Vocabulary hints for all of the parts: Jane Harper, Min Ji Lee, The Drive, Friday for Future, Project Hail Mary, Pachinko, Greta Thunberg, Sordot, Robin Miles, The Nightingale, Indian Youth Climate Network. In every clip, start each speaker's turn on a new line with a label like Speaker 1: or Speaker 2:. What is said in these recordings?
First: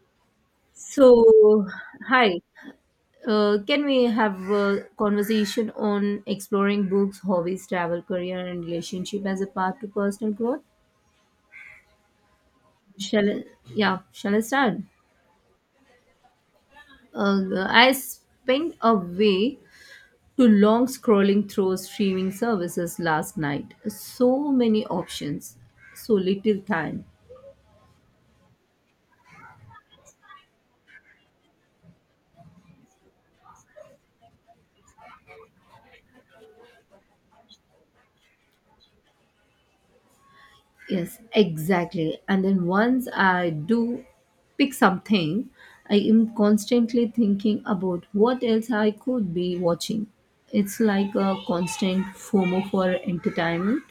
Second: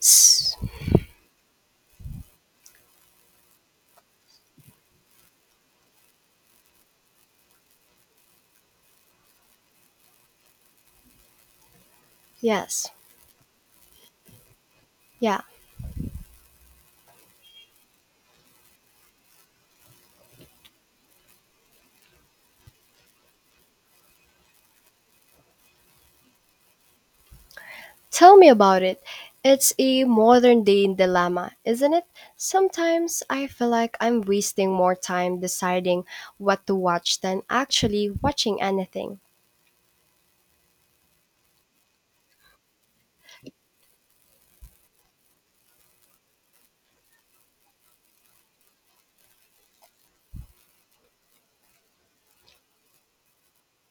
Speaker 1: S-
Speaker 2: So, hi. Can we have a conversation on exploring books, hobbies, travel, career, and relationship as a path to personal growth?
Speaker 1: Yes.
Speaker 2: Shall I, yeah, shall I start?
Speaker 1: Yeah.
Speaker 2: I spent away to long scrolling through streaming services last night. So many options, so little time.
Speaker 1: Tell me about it. It's a modern day dilemma, isn't it? Sometimes I feel like I'm wasting more time deciding what to watch than actually watching anything.
Speaker 2: Yes, exactly. And then once I do pick something, I am constantly thinking about what else I could be watching. It's like a constant FOMO for entertainment.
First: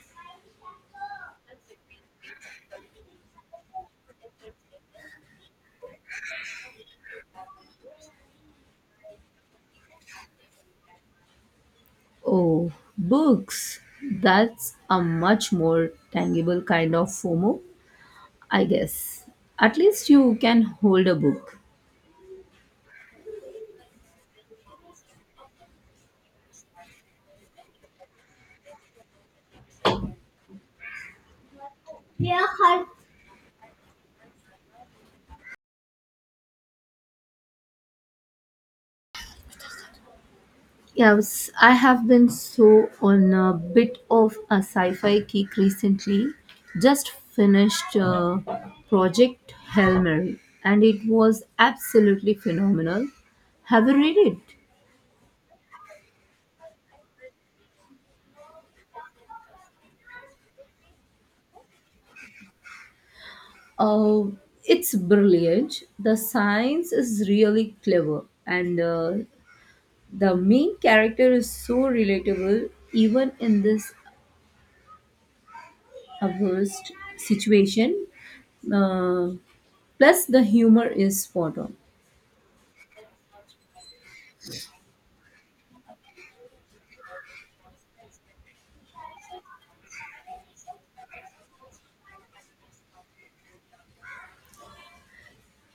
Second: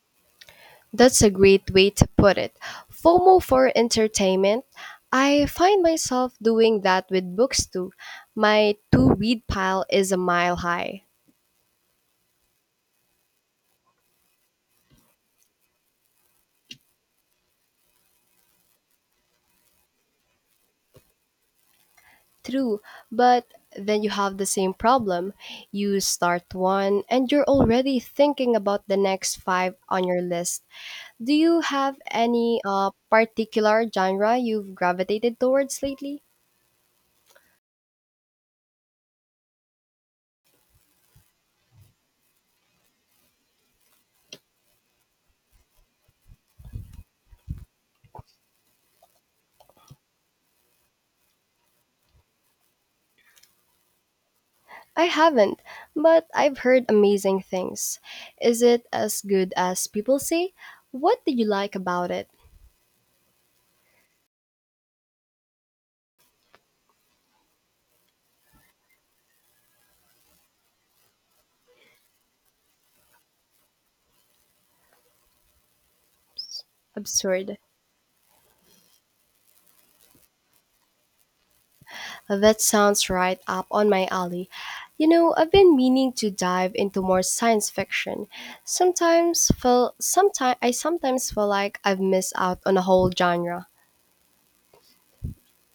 Speaker 1: That's a great way to put it. FOMO for entertainment. I find myself doing that with books too. My to read pile is a mile high.
Speaker 2: Oh, books. That's a much more tangible kind of FOMO, I guess. At least you can hold a book.
Speaker 1: True, but then you have the same problem. You start one and you're already thinking about the next five on your list. Do you have any particular genre you've gravitated towards lately?
Speaker 2: Yes, I have been so on a bit of a sci-fi kick recently. Just finished Project Hail Mary, and it was absolutely phenomenal. Have you read it?
Speaker 1: I haven't, but I've heard amazing things. Is it as good as people say? What did you like about it?
Speaker 2: Uh, it's brilliant. The science is really clever, and the main character is so relatable, even in this adverse
Speaker 1: Absurd.
Speaker 2: situation. Uh, Plus, the humor is spot on.
Speaker 1: That sounds right up on my alley. You know, I've been meaning to dive into more science fiction. Sometimes feel sometimes I sometimes feel like I've missed out on a whole genre.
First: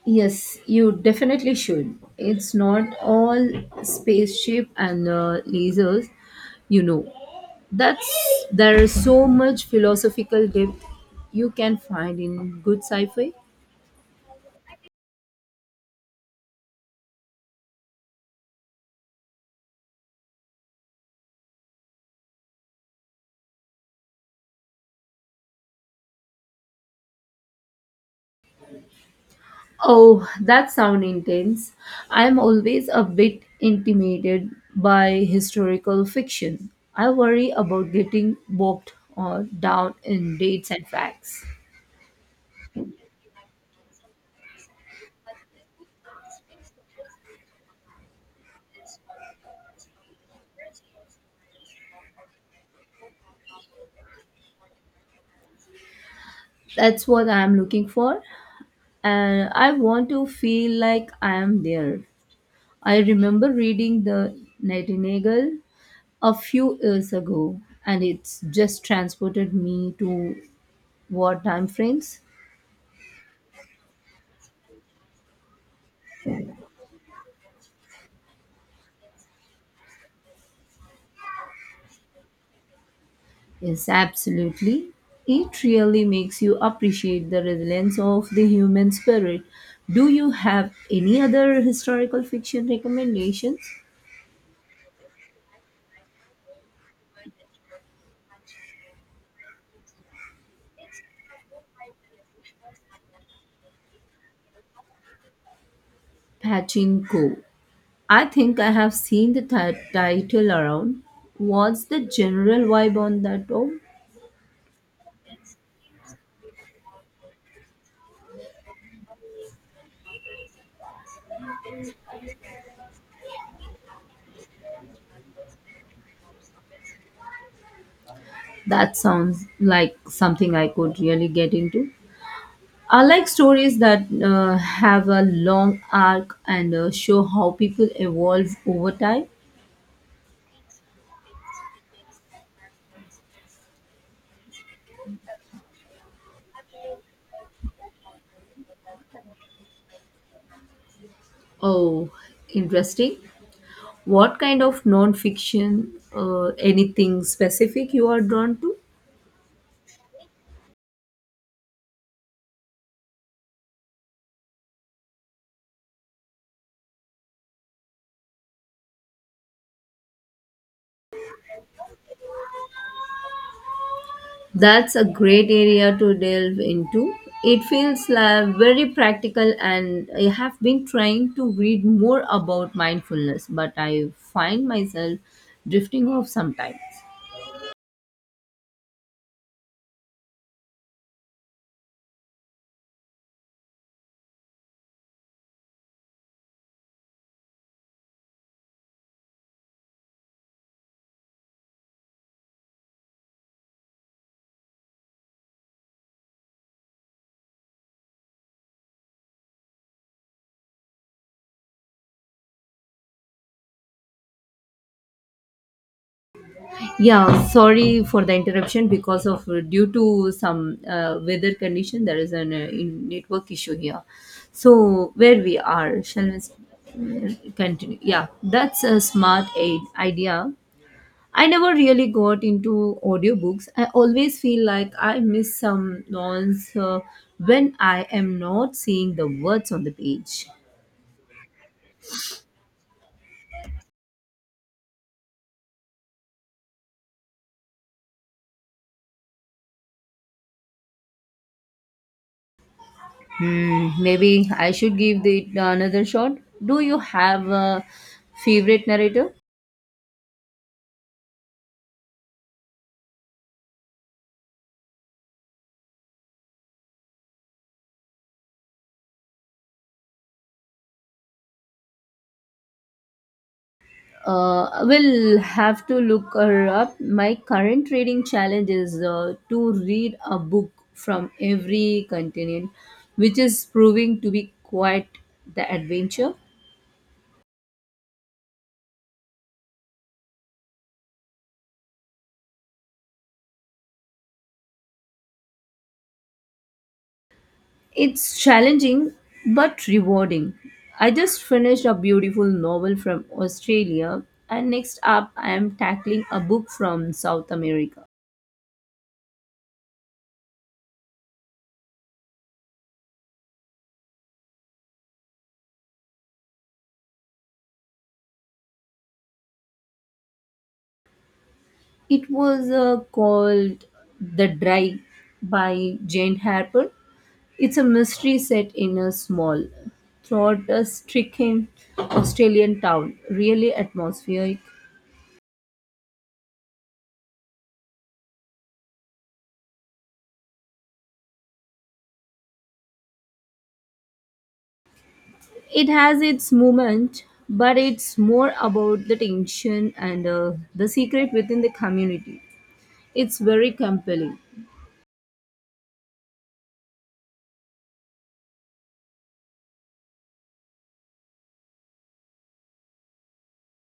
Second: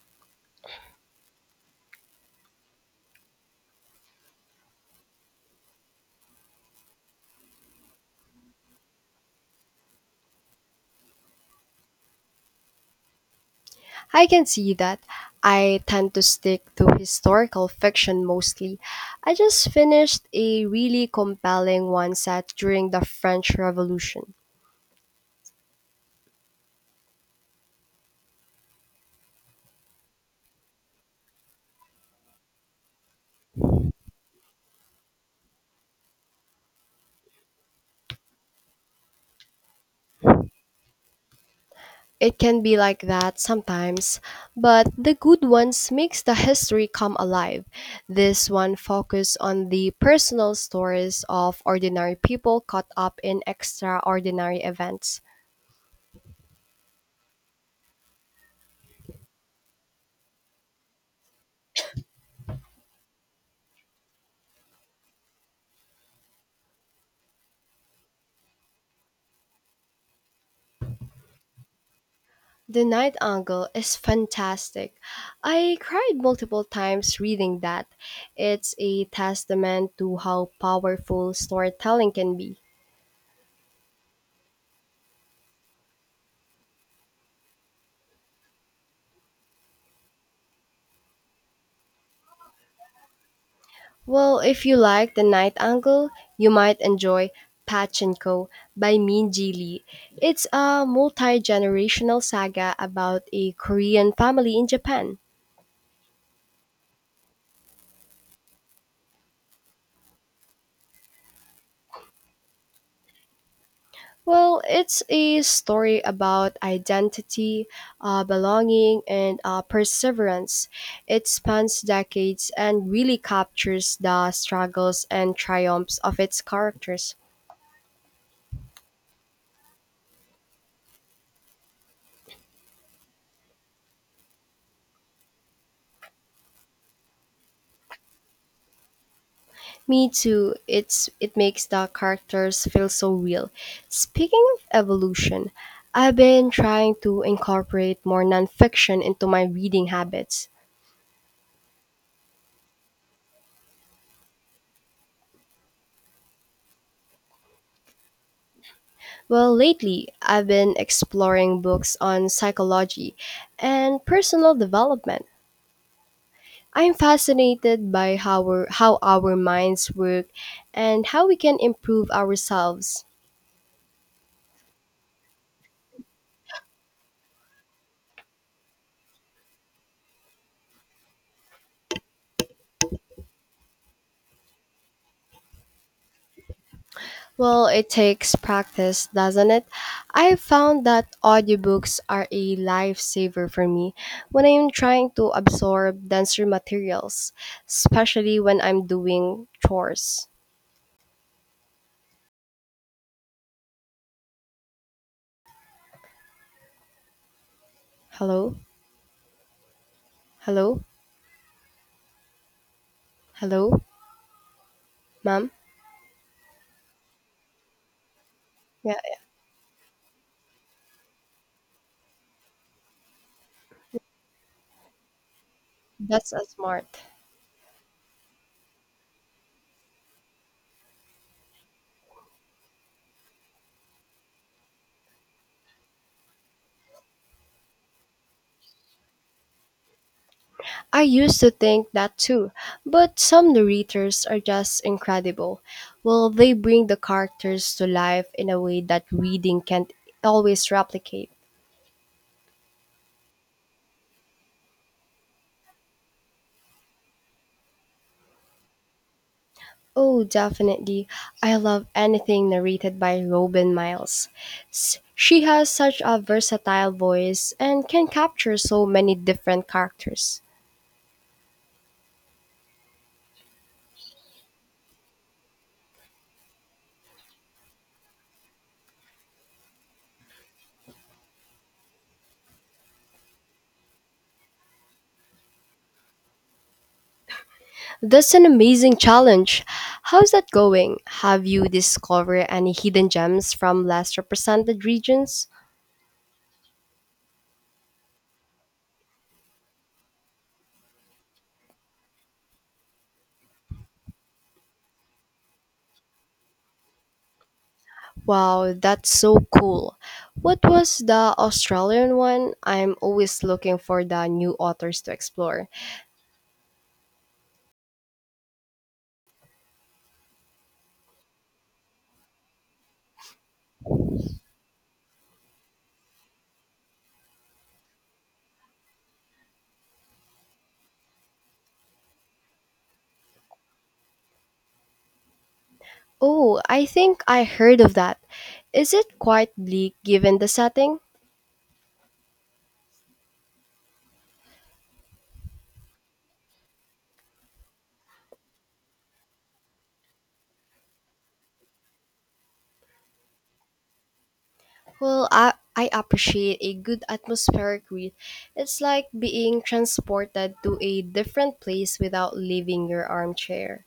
Speaker 2: Yes, you definitely should. It's not all spaceship and lasers, you know. That's there is so much philosophical depth you can find in good sci-fi.
Speaker 1: I can see that. I tend to stick to historical fiction mostly. I just finished a really compelling one set during the French Revolution.
Speaker 2: Oh, that sound intense. I am always a bit intimidated by historical fiction. I worry about getting bogged or down in dates and facts.
Speaker 1: It can be like that sometimes, but the good ones makes the history come alive. This one focus on the personal stories of ordinary people caught up in extraordinary events.
Speaker 2: That's what I am looking for, and I want to feel like I am there. I remember reading The Nightingale a few years ago, and it's just transported me to wartime frames.
Speaker 1: The Night Angle is fantastic. I cried multiple times reading that. It's a testament to how powerful storytelling can be.
Speaker 2: Yes, absolutely. It really makes you appreciate the resilience of the human spirit. Do you have any other historical fiction recommendations?
Speaker 1: Well, if you like The Night Angle, you might enjoy Pachinko by Min Ji Lee. It's a multi generational saga about a Korean family in Japan.
Speaker 2: Pachinko, I think I have seen the title around. What's the general vibe on that? Oh,
Speaker 1: Well, it's a story about identity, belonging, and perseverance. It spans decades and really captures the struggles and triumphs of its characters.
Speaker 2: that sounds like something I could really get into. I like stories that have a long arc and show how people evolve over time.
Speaker 1: Me too. It makes the characters feel so real. Speaking of evolution, I've been trying to incorporate more nonfiction into my reading habits.
Speaker 2: Oh, interesting. What kind of non fiction, anything specific you are drawn to?
Speaker 1: Well, lately, I've been exploring books on psychology and personal development. I'm fascinated by how, how our minds work and how we can improve ourselves.
Speaker 2: That's a great area to delve into. It feels like very practical, and I have been trying to read more about mindfulness, but I find myself drifting off sometimes.
Speaker 1: Well, it takes practice, doesn't it? I found that audiobooks are a lifesaver for me when I'm trying to absorb denser materials, especially when I'm doing chores. Hello? Hello? Hello? Ma'am?
Speaker 2: Yeah, sorry for the interruption
Speaker 1: Yeah,
Speaker 2: because of due to some weather condition, there is an network issue here. So where we are,
Speaker 1: that's a smart.
Speaker 2: continue? Yeah, that's a smart aid idea. I never really got into audiobooks. I always feel like I miss some nuance when I am not seeing the words on the page.
Speaker 1: I used to think that too, but some narrators are just incredible. Well, they bring the characters to life in a way that reading can't always replicate.
Speaker 2: Hmm, maybe I should give it another shot. Do you have a favorite narrator?
Speaker 1: Oh, definitely. I love anything narrated by Robin Miles. She has such a versatile voice and can capture so many different characters.
Speaker 2: Will have to look her up. My current reading challenge is to read a book from every continent, which is proving to be quite the adventure.
Speaker 1: That's an amazing challenge. How's that going? Have you discovered any hidden gems from less represented regions?
Speaker 2: It's challenging but rewarding. I just finished a beautiful novel from Australia, and next up, I am tackling a book from South America.
Speaker 1: Wow, that's so cool. What was the Australian one? I'm always looking for the new authors to explore.
Speaker 2: It was called The Drive by Jane Harper. It's a mystery set in a small, thought stricken Australian town, really atmospheric.
Speaker 1: Oh, I think I heard of that. Is it quite bleak given the setting?
Speaker 2: It has its moment, but it's more about the tension and the secret within the community. It's very compelling.
Speaker 1: Well, I appreciate a good atmospheric read. It's like being transported to a different place without leaving your armchair.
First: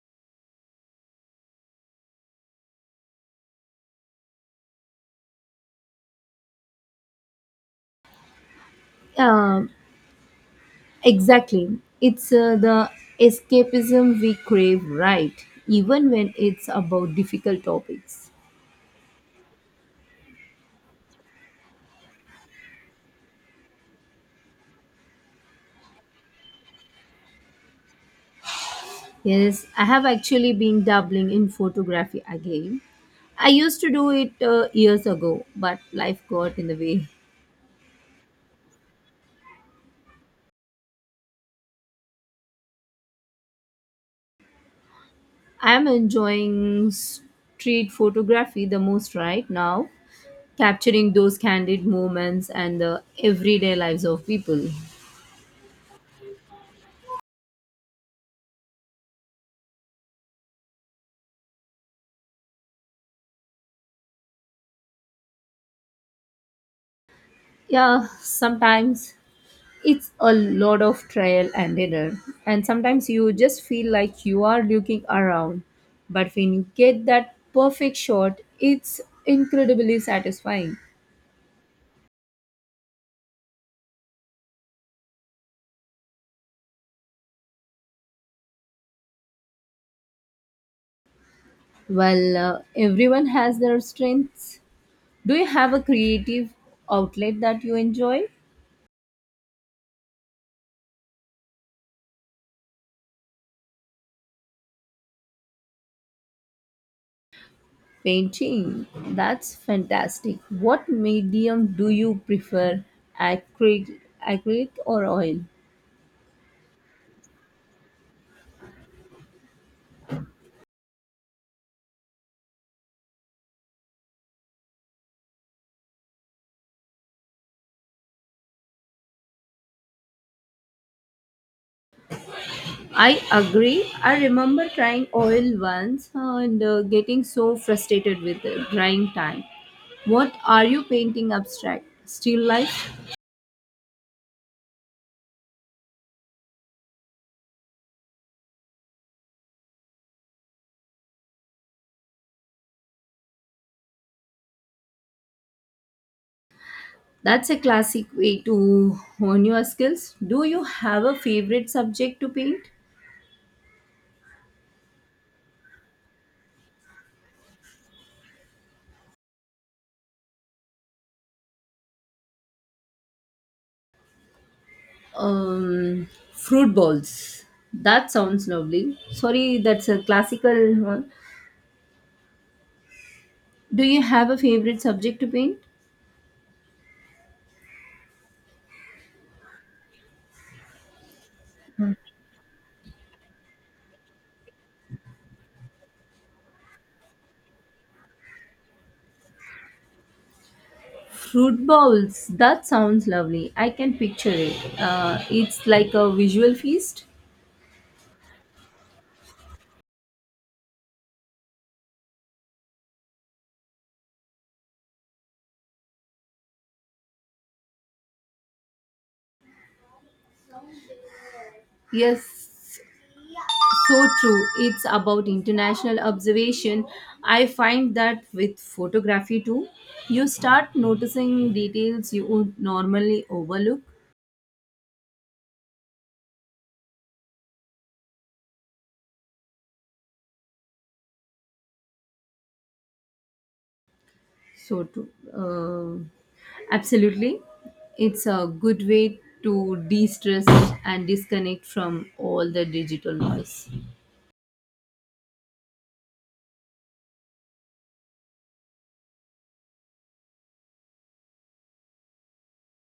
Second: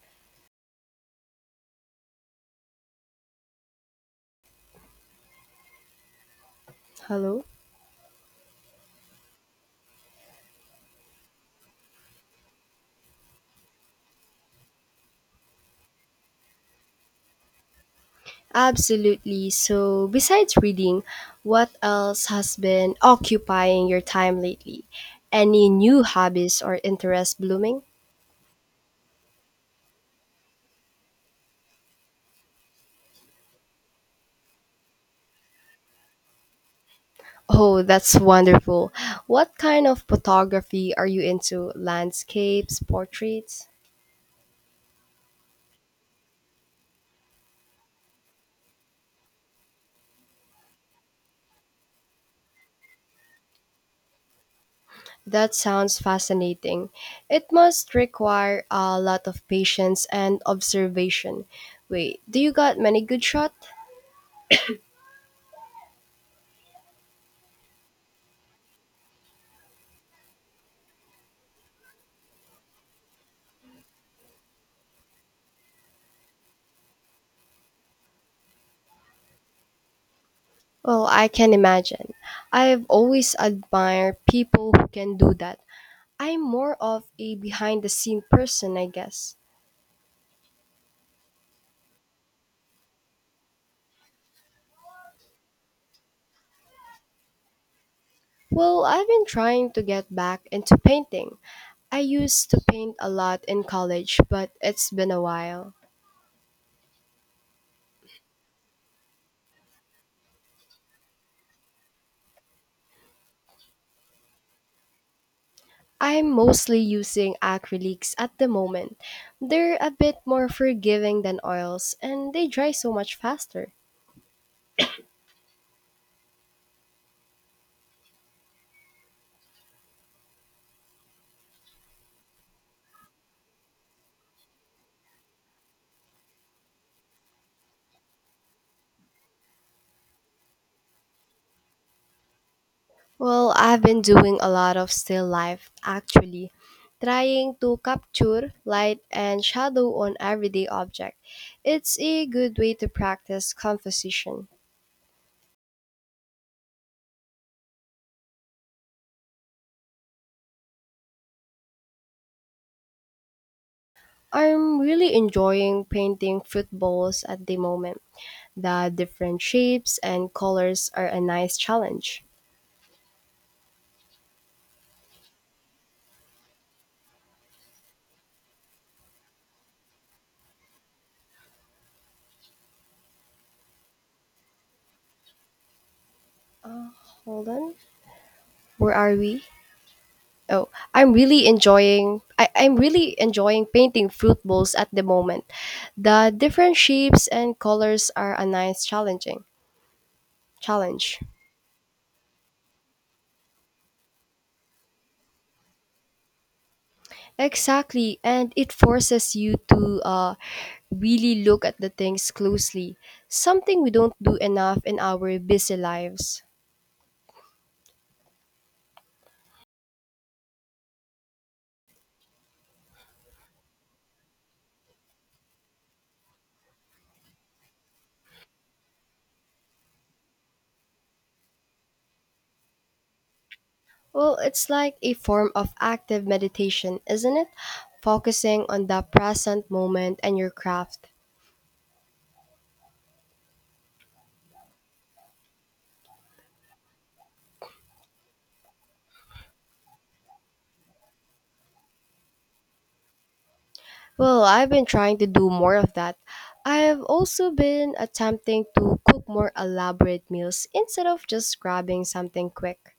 Speaker 1: Hello?
Speaker 2: Um, exactly. It's the escapism we crave, right? Even when it's about difficult topics.
Speaker 1: Absolutely. So, besides reading, what else has been occupying your time lately? Any new hobbies or interests blooming?
Speaker 2: Yes, I have actually been dabbling in photography again. I used to do it years ago, but life got in the way.
Speaker 1: Oh, that's wonderful. What kind of photography are you into? Landscapes, portraits?
Speaker 2: I'm enjoying street photography the most right now, capturing those candid moments and the everyday lives of people.
Speaker 1: That sounds fascinating. It must require a lot of patience and observation. Wait, do you got many good shots?
Speaker 2: Yeah, sometimes it's a lot of trial and error, and sometimes you just feel like you are looking around, but when you get that perfect shot, it's incredibly satisfying.
Speaker 1: Well, I can imagine. I've always admired people who can do that. I'm more of a behind the scene person, I guess.
Speaker 2: Well, everyone has their strengths. Do you have a creative outlet that you enjoy?
Speaker 1: Well, I've been trying to get back into painting. I used to paint a lot in college, but it's been a while.
Speaker 2: Painting, that's fantastic. What medium do you prefer, acrylic acrylic or oil?
Speaker 1: I'm mostly using acrylics at the moment. They're a bit more forgiving than oils and they dry so much faster.
Speaker 2: I agree. I remember trying oil once and getting so frustrated with the drying time. What are you painting? Abstract? Still life?
Speaker 1: Well, I've been doing a lot of still life actually, trying to capture light and shadow on everyday object. It's a good way to practice composition.
Speaker 2: That's a classic way to hone your skills. Do you have a favorite subject to paint?
Speaker 1: I'm really enjoying painting footballs at the moment. The different shapes and colors are a nice challenge.
Speaker 2: Fruit bowls. That sounds lovely. Sorry, that's a classical one. Do you have a favorite subject to paint?
Speaker 1: Uh, hold on. Where are we? Oh, I'm really enjoying painting fruit bowls at the moment. The different shapes and colors are a nice challenging challenge.
Speaker 2: Fruit bowls. That sounds lovely. I can picture it. It's like a visual feast.
Speaker 1: Exactly, and it forces you to really look at the things closely, something we don't do enough in our busy lives.
Speaker 2: Yes, so true. It's about international observation. I find that with photography too, you start noticing details you would normally overlook.
Speaker 1: Well, it's like a form of active meditation, isn't it? Focusing on the present moment and your craft.
Speaker 2: So true. Uh, Absolutely. It's a good way to de stress and disconnect from all the digital noise.
Speaker 1: Well, I've been trying to do more of that. I've also been attempting to cook more elaborate meals instead of just grabbing something quick.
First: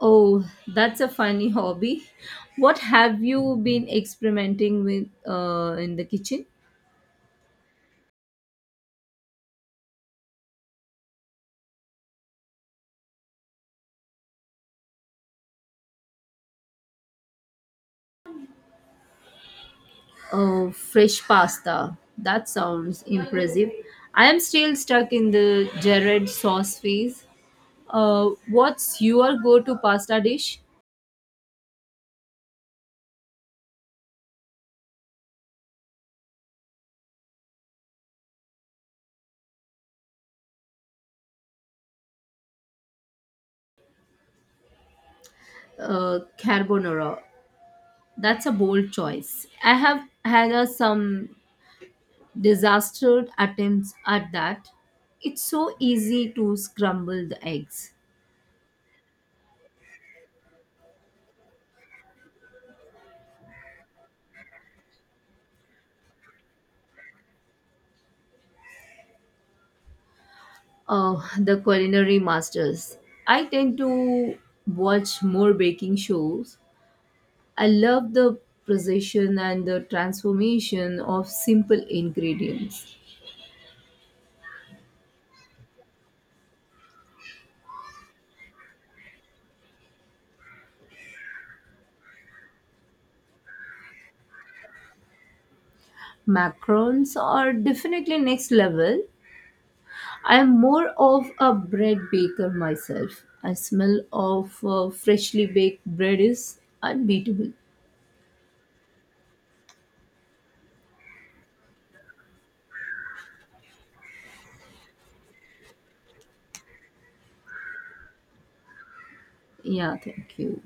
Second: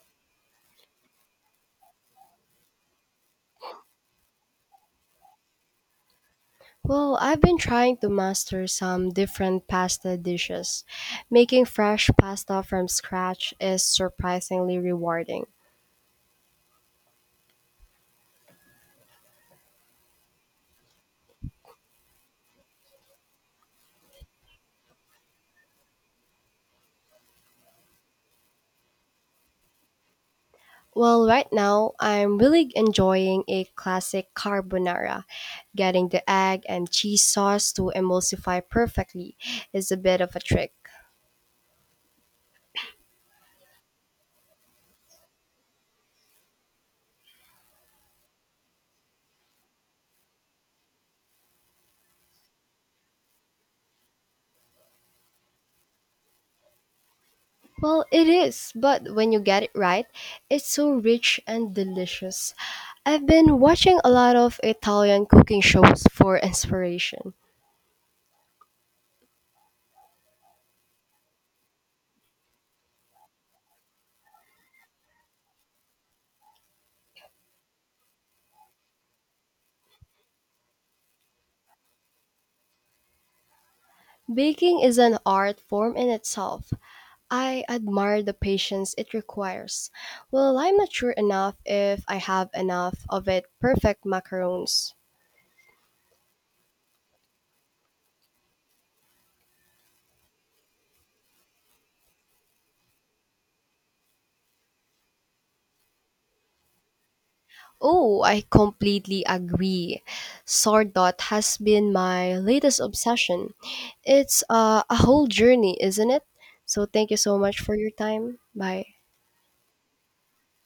Speaker 2: Oh, that's a funny hobby. What have you been experimenting with in the kitchen?
Speaker 1: Well, I've been trying to master some different pasta dishes. Making fresh pasta from scratch is surprisingly rewarding.
Speaker 2: Oh, fresh pasta. That sounds impressive. I am still stuck in the Jared sauce phase. What's your go to pasta dish?
Speaker 1: Well, right now I'm really enjoying a classic carbonara. Getting the egg and cheese sauce to emulsify perfectly is a bit of a trick.
Speaker 2: Carbonara. That's a bold choice. I have had some disastrous attempts at that. It's so easy to scramble the eggs.
Speaker 1: Well, it is, but when you get it right, it's so rich and delicious. I've been watching a lot of Italian cooking shows for inspiration.
Speaker 2: Oh, the culinary masters. I tend to watch more baking shows. I love the precision and the transformation of simple ingredients.
Speaker 1: Baking is an art form in itself, I admire the patience it requires. Well, I'm not sure enough if I have enough of it perfect macarons.
Speaker 2: Macarons are definitely next level. I am more of a bread baker myself. I smell of freshly baked bread is unbeatable.
Speaker 1: Oh, I completely agree. Sordot has been my latest obsession. It's a whole journey, isn't it? So thank you so much for your time. Bye.
Speaker 2: Yeah, thank you.